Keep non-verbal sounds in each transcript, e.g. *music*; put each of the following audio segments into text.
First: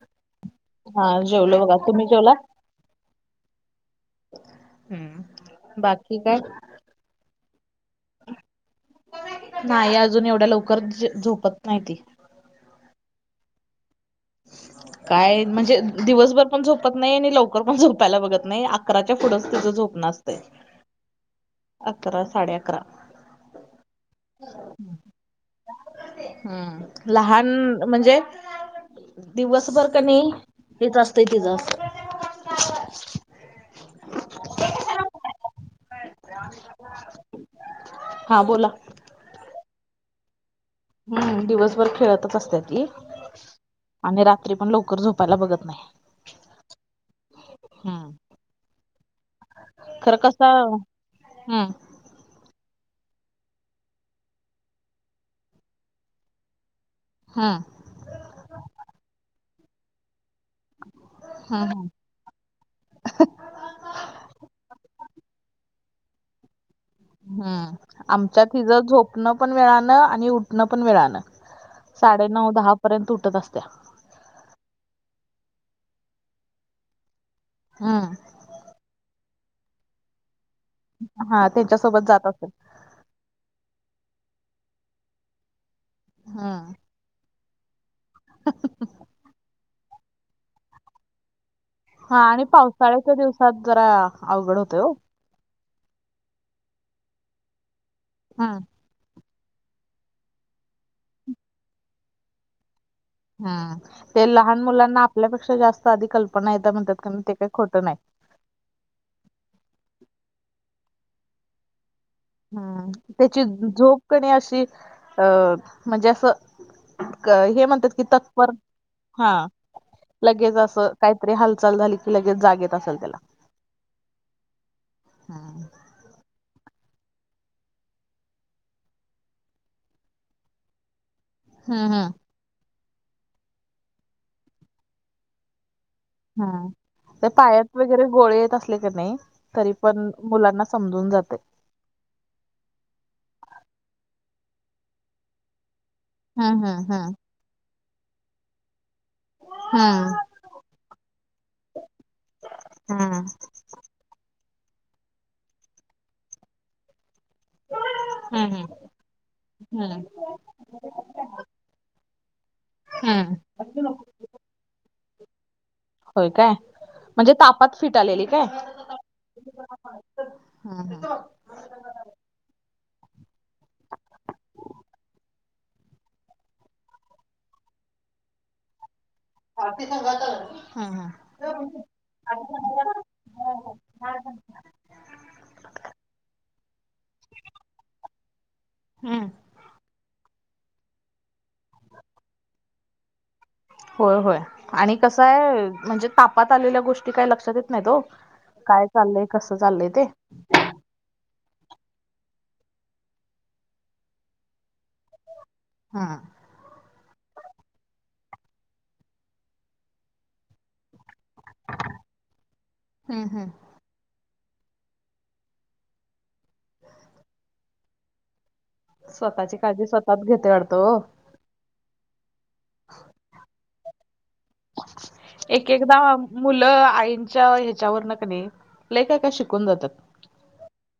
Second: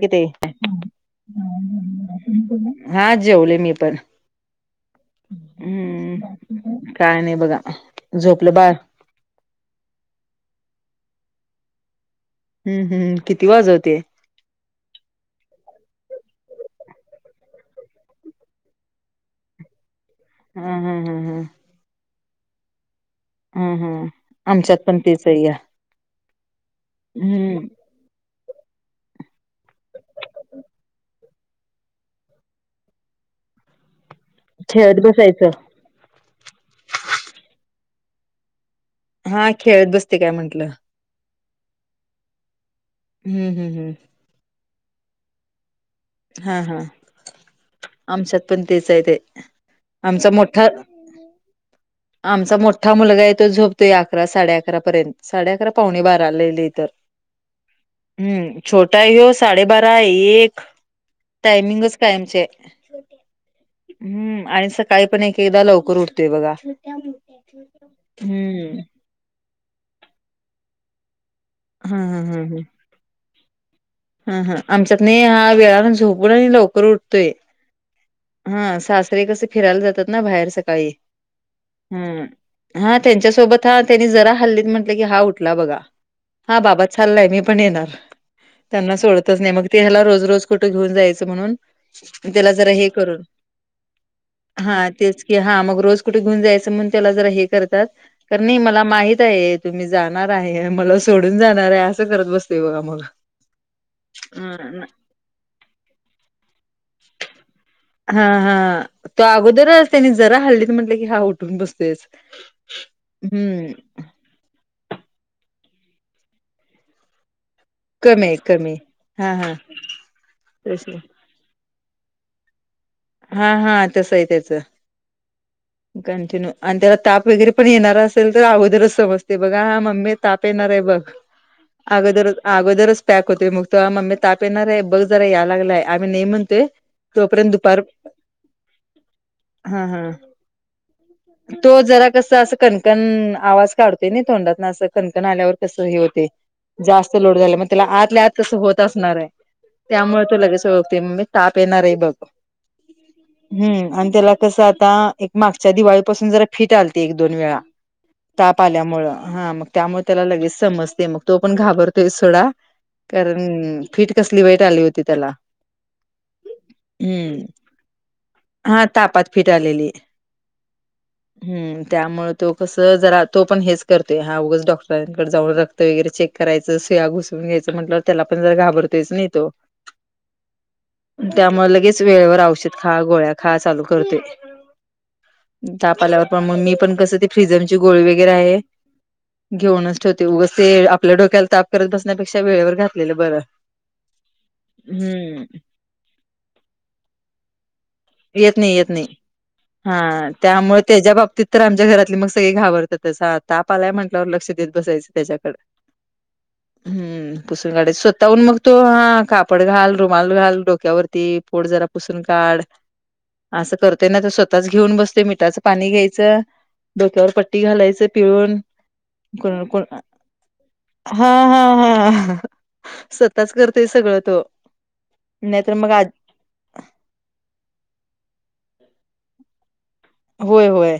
कि ते हा जेवलो बघा तुम्ही जेवला हा जेवले मी पण हम् बाकी हम्म काय काय नाही बघा झोपलं बाळ नाही अजून एवढ्या लवकर झोपत नाहीती हम्म हम्म किती वाज वते अ् काय म्हणजे दिवसभर पण झोपत नाही आणि लवकर पण झोपायला बघत नाही अकराच्या पुढंच तिचं झोपणं असंतय हा हा हां अकरा साडे अकरा हम् हम आमच्यात पण तेीच आहे या हम्म लहान हम्म म्हणजे दिवसभर कनी हेच असतंय तिचं खेळत बसायचं हा बोला हा खेळत बसते काय म्हंटलं हम्म दिवसभर खेळतच असते ती हम्म हम्म हम्म आणि पण लवकर झोपायला बघत नाही हा हा हम्म आमच्यात पण तेच आहे ते आमचा मोठा हम आमचा मोठा मुलगा आहे तो झोपतोय अकरा साडे अकरापर्यंत साडे अकरा पावणे बारा लय लय तर हा हम्म छोटा ह हो साडेबारा एक हम्म टायमिंगच टामचे हम्म आणि सकाळी पण एक एकदा लवकर उठतोय बघा ए. हम्म आमच्यात हिच झोप. उठणं पण वेळाानं आणि उठणं पण वेळाानं हा हा साडे हा नऊ ह दहा पर्यंत उठत असत्या. हा हा आमच्यातने हा वेळान झोपूनही लवकर उठतोय हम हा सासरे कस फिरायला जातात ना बाहेर सकाळी हा त्यांच्यासोबत जात असेल हम्म हा त्यांच्यासोबत हा त्यांनी जरा हल्लीत म्हटलं की हा उठला बघा हा हम्म बाबा चाललाय मी पण येणार त्यांना सोडतच नाही मग ते ह्याला रोज रोज कुठं घेऊन जायचं म्हणून हा आणि त्याला जरा हे पावसाळ्याच्या करून दिवसात जरा अवघड होतंय हा हो तेच की हा मग रोज कुठे घुऊन जायचं म्हणून त्याला जरा हे करतात तर नाही हम्म मला माहित आहे तुम्ही जाणार आहे मला सोडून जाणार आहे असं करत बसतेय बघा मग हम्म ते लहान अ मुलांना आपल्यापेक्षा जास्त आधी कल्पना येत म्हणात कारण ते काही खोटं नाही हा हा तो अगोदरच त्यांनी जरा हलली तर म्हटलं की हा उठून बसतेस हम्म त्याची झोप कणी अशी. अ म्हणजे असं हे म्हणतात. कमी आहे तत्पर कमी आहे. हा लगेच अस तसं काही. तरी हालचाल झाली की लगेच जागेत असेल त्याला. हा हा तस आहे त्याच. हा.. कंटिन्यू आणि त्याला ताप वगैरे पण येणार असेल तर अगोदरच समजते बघा हा मम्मी ताप येणार आहे बघ. हम्म हम्म आगोदर आगोदरच पॅक होत मुगतव मममी तापेन रे बघ जर यालगलाय. आम्ही नाही हा म्हणते तर तोपर्यंत पायात दुपार. वगैरे गोळे येत असले की नाही तरी हा हा पण मुलांना समजून जाते. तो जरा कस असं कणकण आवाज काढतोय ना तोंडातना अस कणकण आल्यावर कसं हे होत. ते हम्म हम्म जास्त लोड झाला मग त्याला आतल्या आत तसं होत असणार आहे. हम्म त्यामुळे तू लगेच ओळते मी ताप येणार आहे बघ. हा.. हम्म आणि त्याला कसं आता एक मागच्या दिवाळीपासून जरा फिट आलते एक दोन वेळा. हो. ताप आल्यामुळेळ हा मग त्यामुळे त्याला लगेच समजते मग तो पण घाबरतोय सडा. हम्म कारण फिट कसली वाईट आली होती त्याला. होय काय म्हणजे हम्म ता. पत फिट आलेली काय. हा तापात हम् त्यामुळे तो कस जरा तो पण हेच करतोय हा उगच डॉक्टरांकडे जाऊनतो. वगैरे चेक करायचं सुया घुसून घ्यायचं म्हटलं त्याला पण जर घबरतोयच नाही तो. अ त्यामुळे लगेच वेळेवर घ. औषध खा गोळ्या खा चालू करते. तापा आल्यावर पण मग मी पण कसं ते फिजमची गोळी वगैरे आहे. हम्. घेऊनच ठेवते उगच ते आपल्या डोक्याला ताप करत बसण्यापेक्षा वेळेवर घातलेलं बरं. होय होय आणि कसं हम्म आहे म्हणजे तापात आलेल्या गोष्टी काय लक्षात येत नाही तो. येत नाही येत नाही हा. त्यामुळे त्याच्या बाबतीत तर आमच्या घरातली मग सगळी घाबरतातसताापाला म्हटल्यावर लक्ष देत बसायचं त्याच्याकडे. हा. हम्म. पुसून गाडी स्वतःहून मग तो हा कापड घाल रुमाल घाल डोक्यावरती पोड जरा. पुसून काढ. हम्म हम्म. करते ना स्वतःच घेऊन बसते मिठाच पाणी घ्यायचं डोक्यावर पट्टी घालायच पिळून. स्वतःची कोण कोण काळजी स्वतःच घेते वाढतो ओ. हा हा हा स्वतःच करतोय सगळ तो. एक नाहीतर मग एकदा. आ मुलं आईंच्या ह्याच्यावर न क नाही ल काय काय शिकून जातात. होय होय.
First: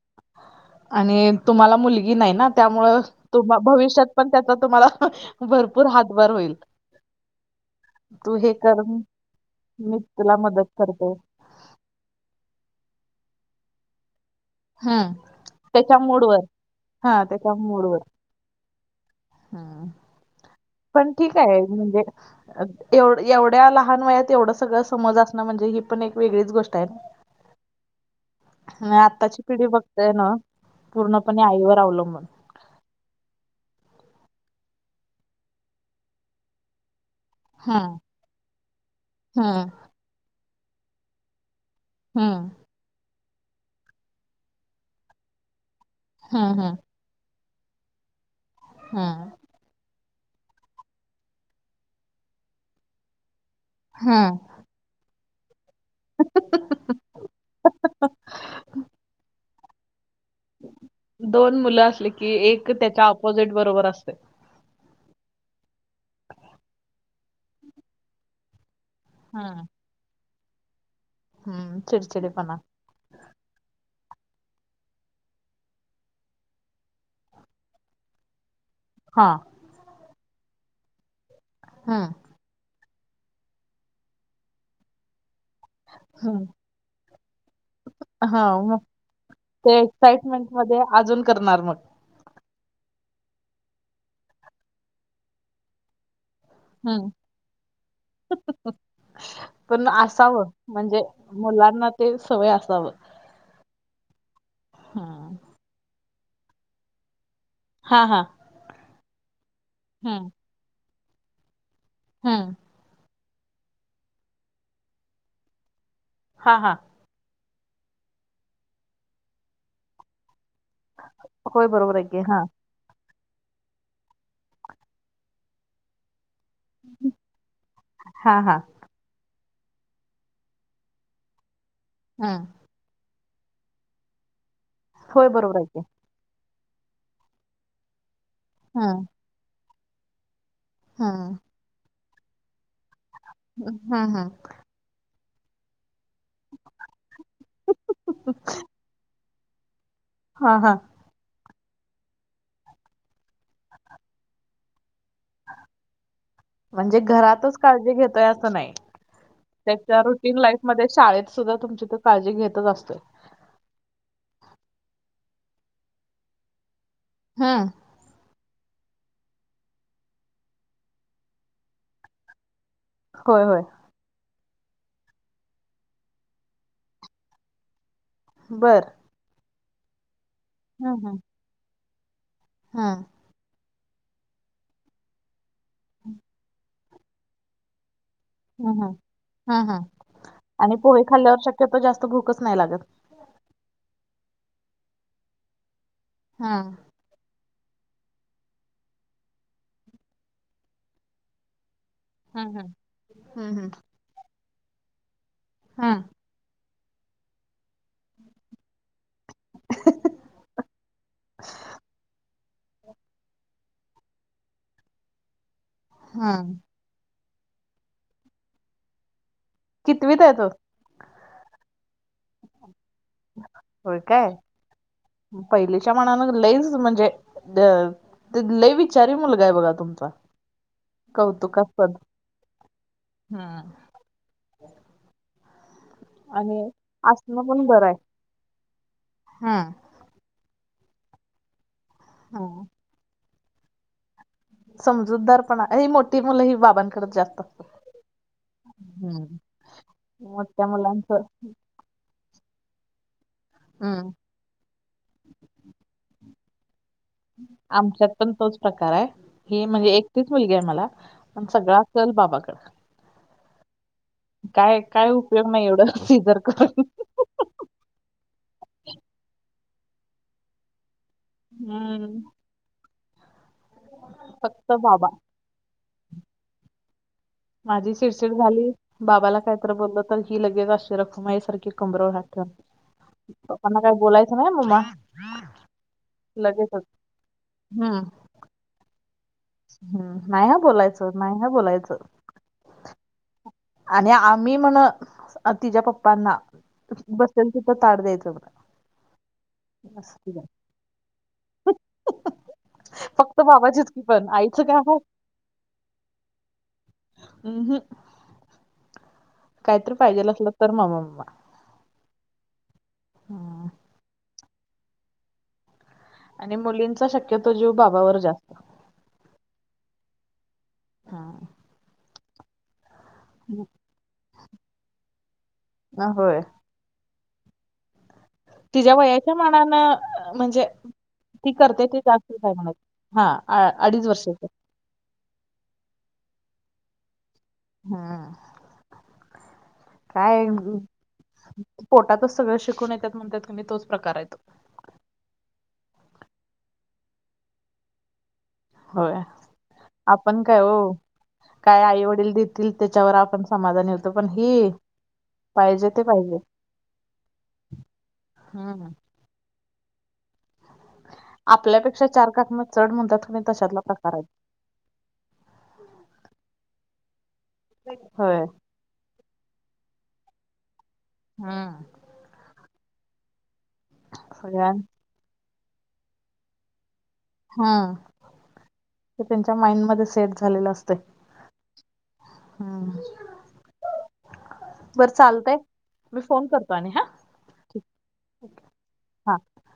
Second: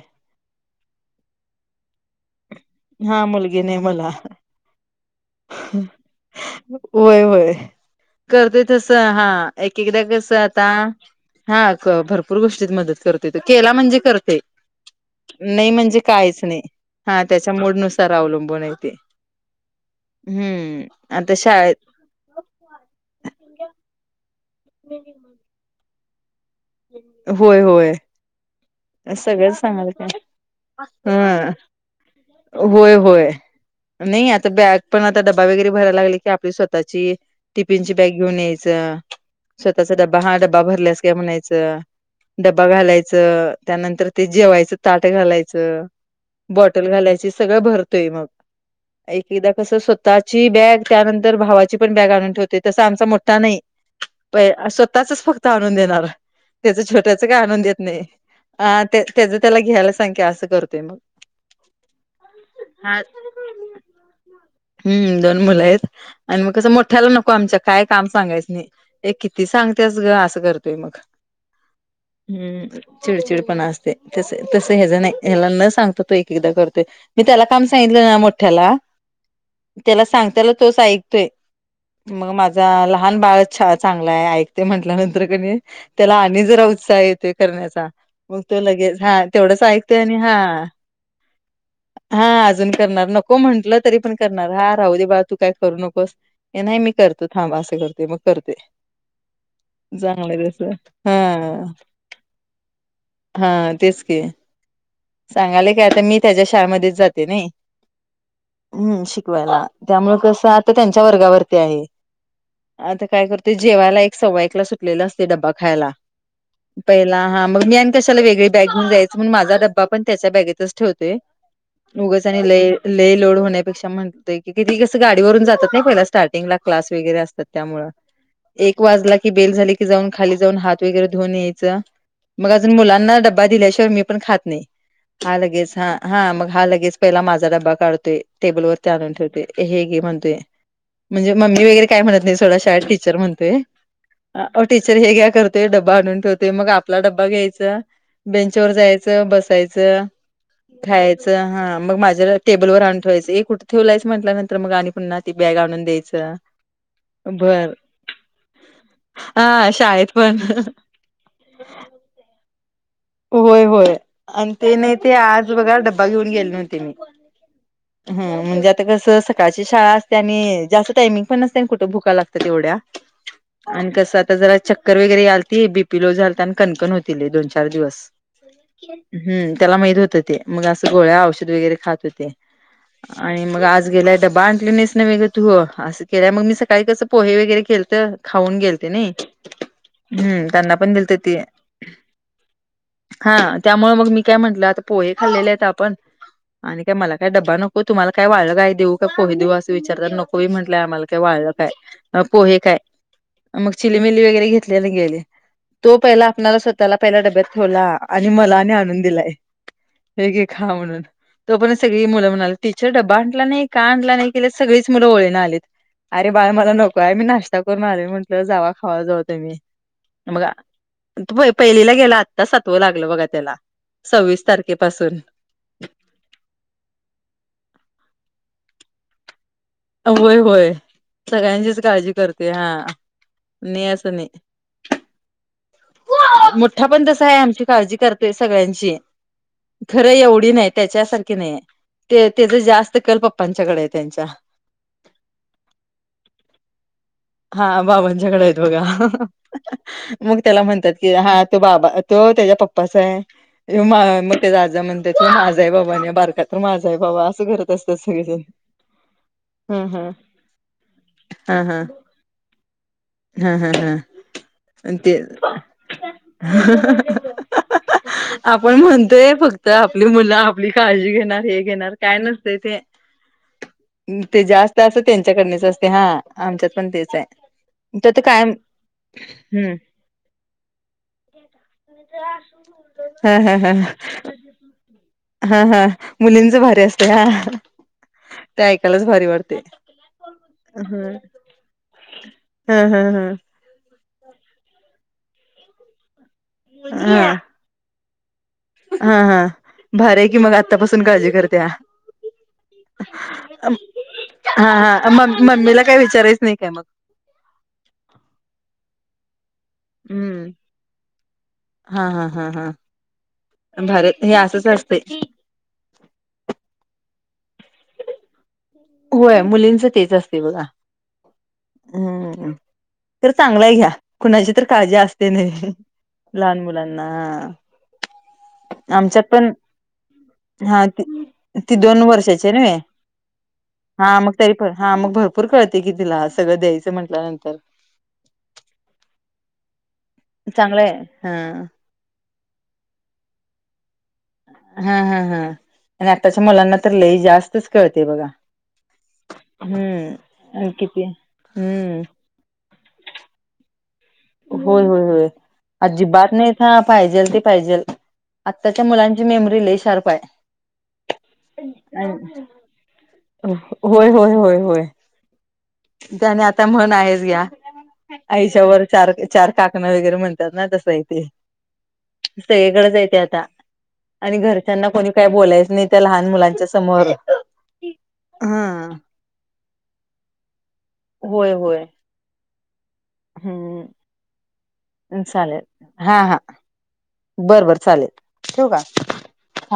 आणि तुम्हाला मुलगी नाही ना त्यामुळ हा तु मुलगी नाही भविष्यात मला पण त्याचा तुम्हाला. भरपूर हातभार होईल होय होय. तू हे करतेय कर तसं हा एक मी एकदा कस तुला आता. मदत करतो हा भरपूर गोष्टीत मदत करते त केला म्हणजे करते. हम्म नाही त्याच्या म्हणजे काहीच मूडवर नाही हा त्याच्या मोडनुसार अवलंबून आहे. ते हम. हम्म. पण आता ठीक आहे शाळेत म्हणजे ए एवढ्या लहान वयात एवढं. सग समज असण म्हजे ही पण एक वेगळीच गोष्ट. आहे ना होय होय. आणि आत्ताची सगळं पिढी सांगाल का बघतय ना पूर्णपणे ह. आईवर अवलंबून होय होय नाही आता बॅग पण आता डबा वगैरे भरायला लागली की आपली स्वतःची. टिफिनची हम्म बॅग घेऊन यायचं हम्म स्वतःचा डब्बा हा डब्बा भरलास काय म्हणायचं. हम्म डब्बा घालायचं त्यानंतर ते जेवायचं ताट घालायचं. हम्म हम्म बॉटल घालायची सगळं भरतोय मग हम्म एक ईदा कसं स्वतःची बॅग त्यानंतर भावाची पण बॅग आणून ठेवते तस आमचा मोठा नाही. हां. स्वतःचच फक्त आणून देणार त्याच छोट्याच काही आणून देत नाही. अ ते त्याच त्याला घ्यायला संख्या की आसं दोन मुलं असली की एक हा त्याच्या आपोजिट बरोबर अस हम्म दोन मुलं आहेत आणि मग कसं मोठ्याला नको आमच्या काय काम सांगायचं नाही. ए किती हम्म सांगतेस ग असं करतोय मग. हम्म चिडचिडपणा. हम्म चिडचिडपणा असतय तस तस ह्याज नाही ह्याला न सांगता तो एक एकदा करतोय. मी त्याला काम सांगितलं ना मोठ्याला हां. त्याला सांगताला तोच ऐकतोय हम्म मग माझ अं लहान बाळच छ चांगला आहे ऐकते म्हटल्यानंतर कणई त्याला आणि हम्म जरा उत्साह येतोय करण्याचा मग तो लगेच हा तेवढाच ते ऐकतोय आणि हा. एक्साइटमेंट मध्ये अजून करणार मग. हा अजून करणार नको म्हंटलं तरी पण करणार हा राहू दे बाळ तू काय करू नकोस. ये नाही मी हम्म करतो थांब असं करतय मग करतय. पण असावं म्हणजे हा मुलांना ते सवय असावं. हा तेच की. हम्म सांगालय की आता मी त्याच्या शाळेमध्येच जाते नाही. हा हा. हम्म शिकवायला त्यामुळे हम्म कसं आता त्यांच्या वर्गावरती आहे. हम्म आता काय करतय जेवायला एक सव्वाईकला सुटलेला असते डब्बा खायला. हा हा. पहिला हा मग मी आणि कशाला वेगळी बॅग घेवून जायचं म्हणून माझा डब्वा पण त्याच्या बॅगेतच ठेवते होय बरोबर आहे की उगच हा आणि लय ले लोड होण्यापेक्षा म्हणतय की किती कसं गाडीवरून जात नाही पहिला स्टार्टिंगला क्लास वगैरे असतात त्यामुळ हा हा एक वाजला की बेल झाली की जाऊन खाली जाऊन हात वैगरेधुऊन यायचं हम्म मग अ मुलांना ड्बा दिल्याशिवाय मी पण खात नाही. होय हा बरोबर आहे लगेच की हा हा मग हा लगेच पहिला माझा ड्बा काढतोय टेबल वरती हम्म आणून ठेवतेो. हे गे म्हणतय म्हणजे हम्म मम्मी वगरे काय म्हणत नाही सथोडा शाळेत ट तर म्हणतय हम्म हम्म टीचर हे घ्या करतोय डब्बा आणून ठेवतोय मग आपला डबा घ्यायचं बेंचवर जायचं बस *unintelligible* हा हा हा मग माझ्या टेबलवर आणुन ठेवायचं ए कुठे ठेवलायच म्हटल्यानंतर मग आणि पुन्हा ती बॅग आणून द्यायचं. म्हणजे घरातच बर काळजी घेतोय असं नाही. हा त्याच्या शाळेत पण रुटीन लाईफ मध्ये शाळेत सुद्धा तुमची तो काळजी घेतच असतोय. होय होय आणि ते नाही ते आज बघा डब्बा घेऊन गेले नव्हते मी. हम्म. ह म्हणजे आता कसं सकाळची शाळा असते आणि जास्त टायमिंग पण नसते आणि कुठं भुका लागतात येवढ्या. होय होय. आणि कसं आता जरा चक्कर वगैरे याल त बीपी लो झालता आणि कणकण होती लय दोन चार दिवस. बरं. हम्म त्याला माहीत होतं ते मग असं गोळ्या औषध वगैरे खात होते. हम्म. आणि मग आज गेलाय डबा आणले नाहीस ना वगं तू असं केय मग मी सग सकाळी कसं पोहे वगैरे खेलत खाऊन गेलते ना हम्म त्यांना पण दिलत ते ते जास्त भूकच नाही लागत हा त्यामुळे मग मी काय म्हटलं आता पोहे खाल्लेले आहेत आपण हं आणि काय मला काय डब्बा नको. हो तुम्हाला काय वाढलं काय देऊ काय पोहे देऊ असं विचारत नकोी म्हटलंय आम्हाला काय वाढलं काय? पोहे हं काय मग हं चिलीमिली वगैरे घेतलेले गेले तो पहिला आपल्याला त्याला पहिला डब्यात ठेवला आणि मला आणि आण दिलाय व खा म्हणून तो पण सगळी मुलं म्हणाली. टीचर डबबा आणला नाही का आणला नाही के सगळीच मुलं ळना आलेत अरे बाळ हं मला नको आहे मी नाशत. आता करून आले म्हंटलं जावा खावा जाऊ तही कितवीत आहे मग तो? पहिलीला गेला. आता सत्व लागलं बघा त्याला होय काय सव्वीस तारखेपासून पहिलीच्या मनान लच म्हणजे ते लय विचारी मुलगा आहे बघा तु. होय होय सगळ्यांचीच काळजी करते हा हम्म. नाही असं नाही. आणि मोठा पण तसा आहे असणं आमची पण बरं आहे. काळजी करतोय सगळ्यांची. हम्म खरं एवढी नाही त्याच्यासारखी नाही ते त्याच हम्म. जास्त कल पप्पांच्याकडे आहे त्यांच्या समजूतदार पणा ह मोठी मुलं ही बाबांकडेच जास्त असत हा बाबांच्याकडे आहेत बघा. हम्. मग त्याला म्हणतात की हा तो बाबा तो त्याच्या पप्पाचा आहे. हम्म मग ते आझा म्हणतात ते माझाही बाबा आणि बारकात माझाही बाबा असं घरत असतात आमच्यात पण सगळेजण. तोच प्रकार आहे ही हा म्हणजे हा एकटीच मुलगी आहे मला पण हा सगळा हा चल बाबाकड. हा हा हा काय आणि काय ते उपयोग नाही एवढं सि जर करून. आपण म्हणतोय फक्त आपली मुलं आपली काळजी घेणार. हे घेणार काही हम्म नसतं ते फक्त जास्त अस बाबा त्यांचं. त्याच्याकडच असते हा आमच्यात पण तेच आहे. माझी तर ते सिडसिड कायम झाली बाबाला काहीत हम्म बोललं तर ही लगेच अस खुमाई सारखी कमर हठ हा हा हा प्ांना काही बोलायचं नाही म्मा हा हा मुलींच भारी असते हा हम्म ते ऐकायलाच भारी वाटते. हम्म नाही ह्या बोलायचं नाही ह्या बोलायचं. हम् हम हम आणि आम्ही म्हण तिच्या पप्पांना हा बसेल तिथं ताड द्यायचं. हा हा भार असं आहे की तिचं. मग आतापासून काळजी करते. फक्त बाबाचीच की पण आईचं हा काय आहे? हा म मम्मीला काय विचारायच नाही काय मग ह ह. काहीतरी पाहिजेल असलं हम्म तर मामा म्मा. हा हा हा हा भारत हे असंच असते. आणि मुलींचा शक्यतो जीव बाबावर जास्त होय मुलींच तेच असते बघा हम्. तर चांगलाय घ्या कुणाची तर काळजी असते नाही हा होय लहान मुलांना तिच्या्या आमच्यात वयाच्या पण मानानं म्हणजे हा ती करते ते दोन जास्त वर्षाची काय आहे म्हणत. नव्हे हा अडीच हा मग वर्षाचा तरी हा मग भरपूर कळते की तिला सगळं द्यायचं म्हटल्यानंतर हा. काय चांगलंय हा पोटातच सगळं शिकून येतात म्हणतात की तोच प्रकार आहे तो हा हा हा आणि आत्ताच्या मुलांना तर लई जास्तच कळते बघा. हो आपण काय हम्म हो किती काय हम्म आई वडील त त्याच्यावर आपण समाधान हो. होय होय होय अजिबात पाहिजे नाही ह पाहिजेल ते पाहिजेल आत्ताच्या हम्म मुलां तिची मेमरी लय शार्प आहे. *unintelligible* आपल्यापेक्षा चार काकम चड म्हणतात तु तशतला होय प्रकार आहेत. होय होय होय त्याने आता म्हण आहेच घ्या होय आयुष्यावर चार चार काकण वगैरे म्हणतात ना तसं इथे. हा. सगळीकडेच येत आता आणि सगळ्यां घरच्यांना कोणी काय बोलायचं नाही त्या लहान मुलांच्या समोर हम हा ते त्यांच्या माइंडमध्येध्ये सेट झालेलं असते. होय होय. हम्. हम्म चालतय चालेल मी हा हा. फोन करतो आणि हा बरं बर ठीक चालेल ठेव का? हा. हा